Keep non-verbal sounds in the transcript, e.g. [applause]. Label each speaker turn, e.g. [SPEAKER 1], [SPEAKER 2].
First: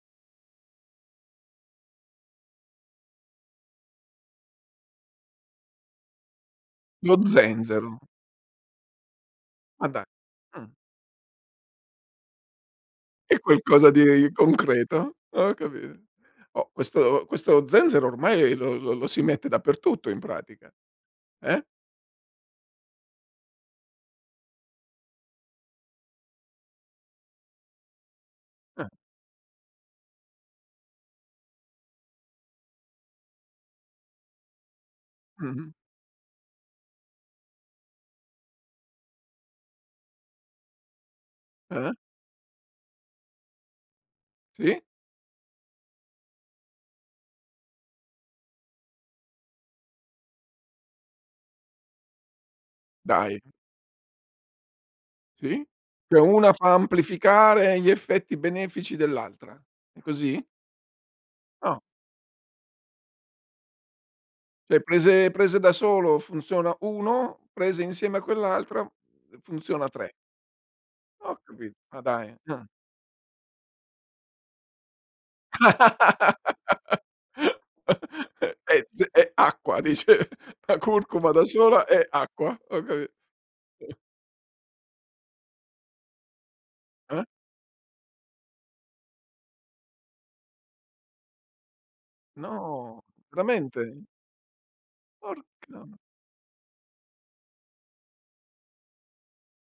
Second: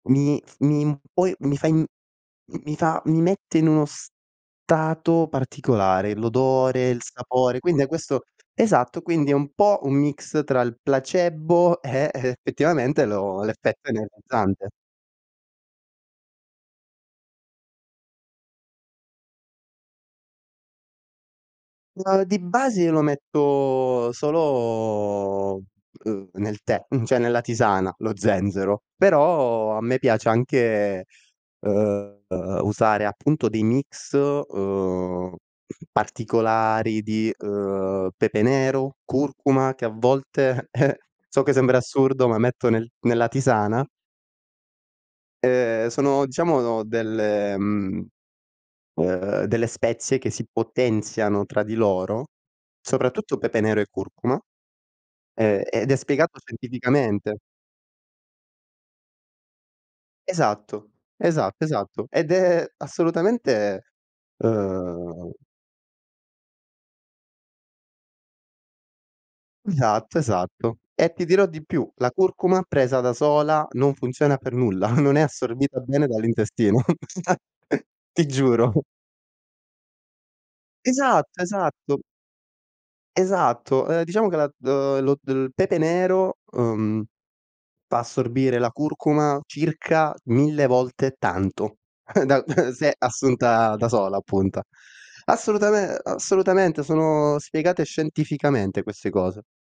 [SPEAKER 1] Mi f mi poi mi fa i mi mi fa mi mette in uno stato particolare, l'odore, il
[SPEAKER 2] Lo
[SPEAKER 1] sapore, quindi a
[SPEAKER 2] zenzero.
[SPEAKER 1] questo esatto, quindi è un po'
[SPEAKER 2] Ma
[SPEAKER 1] un
[SPEAKER 2] da
[SPEAKER 1] mix tra
[SPEAKER 2] mh.
[SPEAKER 1] il placebo e effettivamente
[SPEAKER 2] È
[SPEAKER 1] lo l'effetto
[SPEAKER 2] qualcosa di
[SPEAKER 1] energizzante.
[SPEAKER 2] concreto. Ho capito. Oh, questo questo zenzero ormai lo lo lo si mette dappertutto in pratica. Eh?
[SPEAKER 1] Ma di base io lo metto solo, uhm, nel tè, mhmm, cioè nella tisana, lo zenzero,
[SPEAKER 2] Ah.
[SPEAKER 1] però a me piace anche, uhm, usare appunto dei mix, uhm,
[SPEAKER 2] Mh-mh.
[SPEAKER 1] particolari di, uhm, pepe nero, curcuma, che a volte [chuckles] so che sembra
[SPEAKER 2] Ah-ah.
[SPEAKER 1] assurdo, ma metto nel nella tisana
[SPEAKER 2] Sì.
[SPEAKER 1] ehm, sono diciamo delle mhmm, uhm, delle spezie che si potenziano tra di loro, soprattutto
[SPEAKER 2] Dai.
[SPEAKER 1] pepe nero e curcuma, ehm,
[SPEAKER 2] Sì.
[SPEAKER 1] ed è
[SPEAKER 2] Cioè
[SPEAKER 1] spiegato
[SPEAKER 2] una fa
[SPEAKER 1] scientificamente.
[SPEAKER 2] amplificare gli effetti benefici dell'altra. È così?
[SPEAKER 1] Esatto, esatto,
[SPEAKER 2] Ah.
[SPEAKER 1] esatto. Ed è assolutamente,
[SPEAKER 2] Cioè
[SPEAKER 1] uhm
[SPEAKER 2] prese prese da solo funziona 1, prese insieme a quell'altra, uhm, funziona 3.
[SPEAKER 1] Esatto, esatto. E ti
[SPEAKER 2] Ho
[SPEAKER 1] dirò di
[SPEAKER 2] capi
[SPEAKER 1] più,
[SPEAKER 2] ma
[SPEAKER 1] la
[SPEAKER 2] dai.
[SPEAKER 1] curcuma
[SPEAKER 2] Ah.
[SPEAKER 1] presa da sola non funziona per nulla, [chuckles] non è assorbita bene
[SPEAKER 2] [laughs]
[SPEAKER 1] dall'intestino. [chuckles] Ti giuro. [chuckles]
[SPEAKER 2] È ze è acqua dice la curcuma
[SPEAKER 1] Esatto,
[SPEAKER 2] da sola
[SPEAKER 1] esatto.
[SPEAKER 2] è acqua. Ho capi
[SPEAKER 1] Esatto.
[SPEAKER 2] [chuckles]
[SPEAKER 1] Ehm, diciamo che la d lo d il pepe nero, uhm,
[SPEAKER 2] Ah.
[SPEAKER 1] fa assorbire la curcuma circa 1000 volte tanto, [chuckles] da [chuckles] se
[SPEAKER 2] No
[SPEAKER 1] assunta da
[SPEAKER 2] veramente?
[SPEAKER 1] sola appunta.
[SPEAKER 2] Porca m
[SPEAKER 1] Assolutame assolutamente sono spiegate scientificamente queste cose.